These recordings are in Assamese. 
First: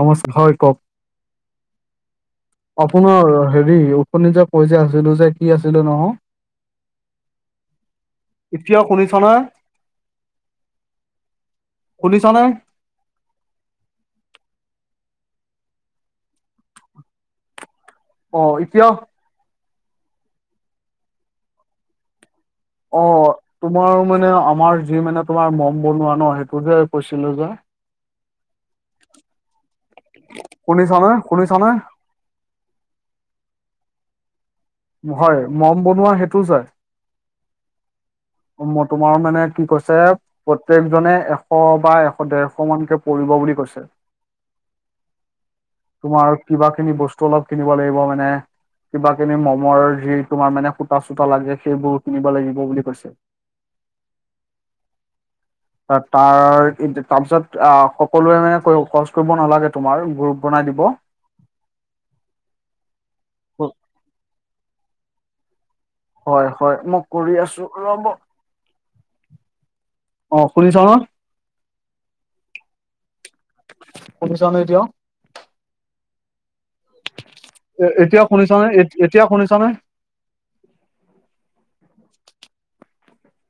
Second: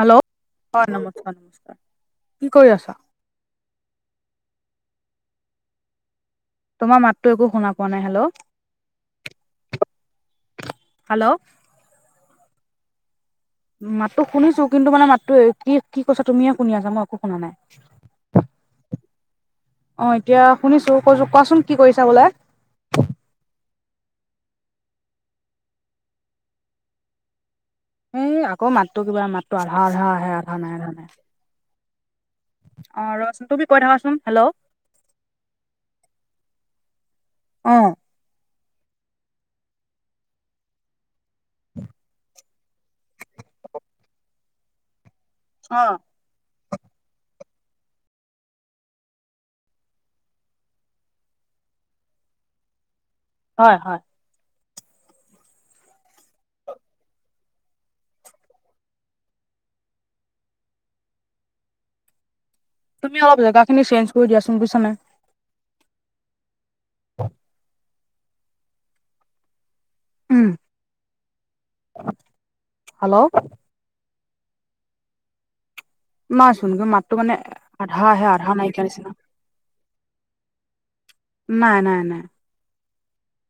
হেল্ল' হয় কওক, নমস্কাৰ নমস্কাৰ। কি কৰি আছা? আপোনাৰ- হেৰি, উথনি যে কৈ যে আছিলো যে কি আছিলো নহয়। তোমাৰ মাতটো একো শুনা পোৱা নাই, এতিয়া শুনিছানে হেল্ল', - হেল্ল', শুনিছানে? মাতো শুনিছো কিন্তু মানে মাতো কি কি কছা তুমিয়ে শুনি আছা মই একো শুনা নাই। অঁ এতিয়া- অঁ এতিয়া শুনিছো কৈছো কোৱাচোন কি কৰিছা বোলে। অ তোমাৰ মানে আমাৰ যি মানে তোমাৰ মম বনোৱা ন সেইটো যে কৈছিলো যে এই আকৌ মাতটো কিবা মাতটো আধা আধা আহে আধা নাই আধা শুনিছানে নাই। শুনিছানে অ ৰ চোণ তুমি কৈ থাকাচোন, হেল্ল'- হয় মম বনোৱা সেইটো যে অঁ - তোমাৰ মানে কি কৈছে প্ৰত্যেকজনে এ- এশ বা এশ ডেৰশ মানকে পৰিব বুলি কৈছে। অঁ তোমাৰ কিবা খিনি বস্তু অলপ কিনিব লাগিব মানে কিবা। যি তোমাৰ মানে সুতা চোতা লাগে সেইবোৰ কিনিব লাগিব বুলি কৈছে। হয় হয় তাৰ তাৰ তাৰপিছত আ সকলোৱে মানে খৰচ কৰিব নালাগে, তোমাৰ গ্ৰুপ বনাই দিব। তুমি অলপ জেগাখিনি চেঞ্জ দিয়াচোন বুজিছা নাই? হয় হয় মই কৰি আছো ৰব! অ উম শুনিছা ন হেল্ল' শুনিছা ন এতিয়াও। মাচোন মাতটো মানে আধা এতিয়া আহে শুনিছ আধা নে নাইকিয়া নিচিনা। এতিয়া শুনিছ নে নাই নাই নাই।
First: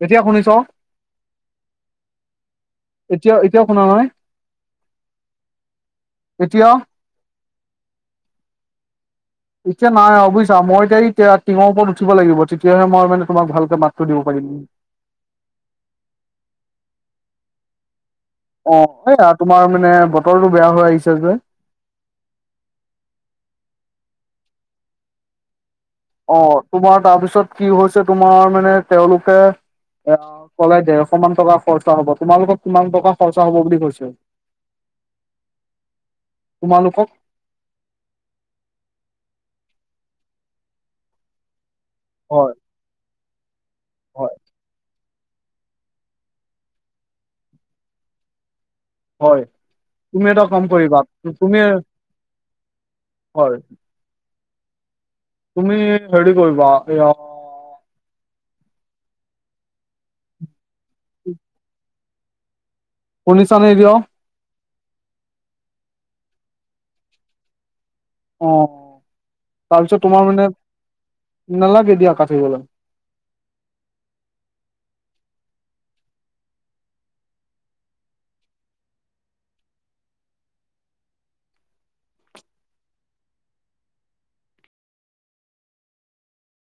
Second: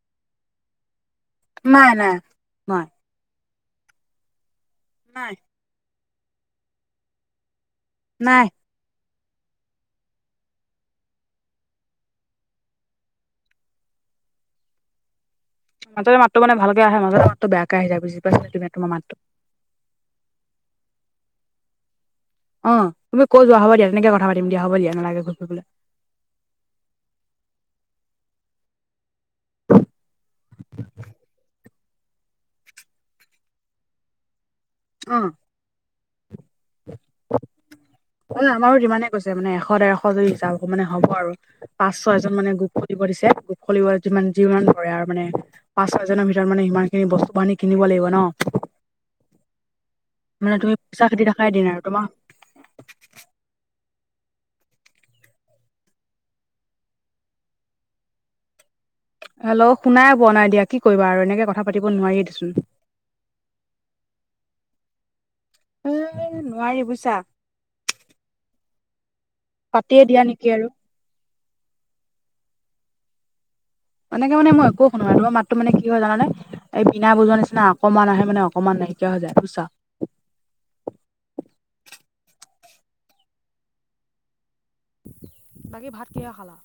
এতিয়া শুনিছ? নাই নাই মই এতিয়া এতিয়াও শুনা নাই? নাই। এতিয়াও নাই। এতিয়া নাই বুজিছা? মই এতিয়া এতিয়া টিঙৰ ওপৰত উঠিব লাগিব তেতিয়াহে মই মানে তোমাক ভালকে মাতটো দিব পাৰিম। মাজতে মাতটো মানে ভালকে আহে, মাজতে মাতটো বেয়াকে আহি যায় বুজিছা? অ এইয়া তোমাৰ মানে বতৰটো বেয়া হৈ আহিছে যে। অ তুমি কয় যোৱা হ'ব দিয়া তেনেক কথা পাতিম দিয় হ'ব দিয়া নালাগে ঘূৰি ফুৰিবলে। অ তোমাৰ তাৰপিছত কি হৈছে তোমাৰ মানে তেওঁলোকে এ কলে ডেৰশ মান টকা খৰচা হব, তোমালোকক কিমান টকা খৰচা হব বুলি কৈছে? অ। ন তোমালোকক আমাৰো যিমানে কৈছে মানে এশ - ডেৰশ যদি হিচাপ মানে হ'ব আৰু। পাঁচ - ছয়জন হয়, মানে গোপ খুলিব দিছে গোপ খুলিব যি যিমান হয়, ধৰে আৰু মানে পাঁচ - ছয়জনৰ ভিতৰত মানে সিমানখিনি বস্তু বাহানি কিনিব লাগিব ন? হয় তুমি এটা মানে কৰিবা, পইচা খেদি থাকাই তুমি দিন আৰু তোমাৰ হয়। তুমি হেৰি কৰিবা এয়া হেল্ল' শুনাই পোৱা নাই দিয়া কি কৰিবা আৰু এনেকে কথা পাতিব নোৱাৰি দিচোন? শুনিছানে এতিয়াও? এ নোৱাৰি বুইছা? অঁ তাৰপিছত পাতিয়ে দিয়া তোমাৰ মানে নেকি আৰু নালাগে দিয়া কাটিবলে। এনেকে মানে মই একো শুনো নাই, তোমাৰ মাতটো মানে কি হয় জানানে? এই বিনা বজোৱাৰ নিচিনা অকমান আহে মানে অকনমান নাইকিয়া হৈ যায় বুইছা? বাকী ভাত কিহে খালা?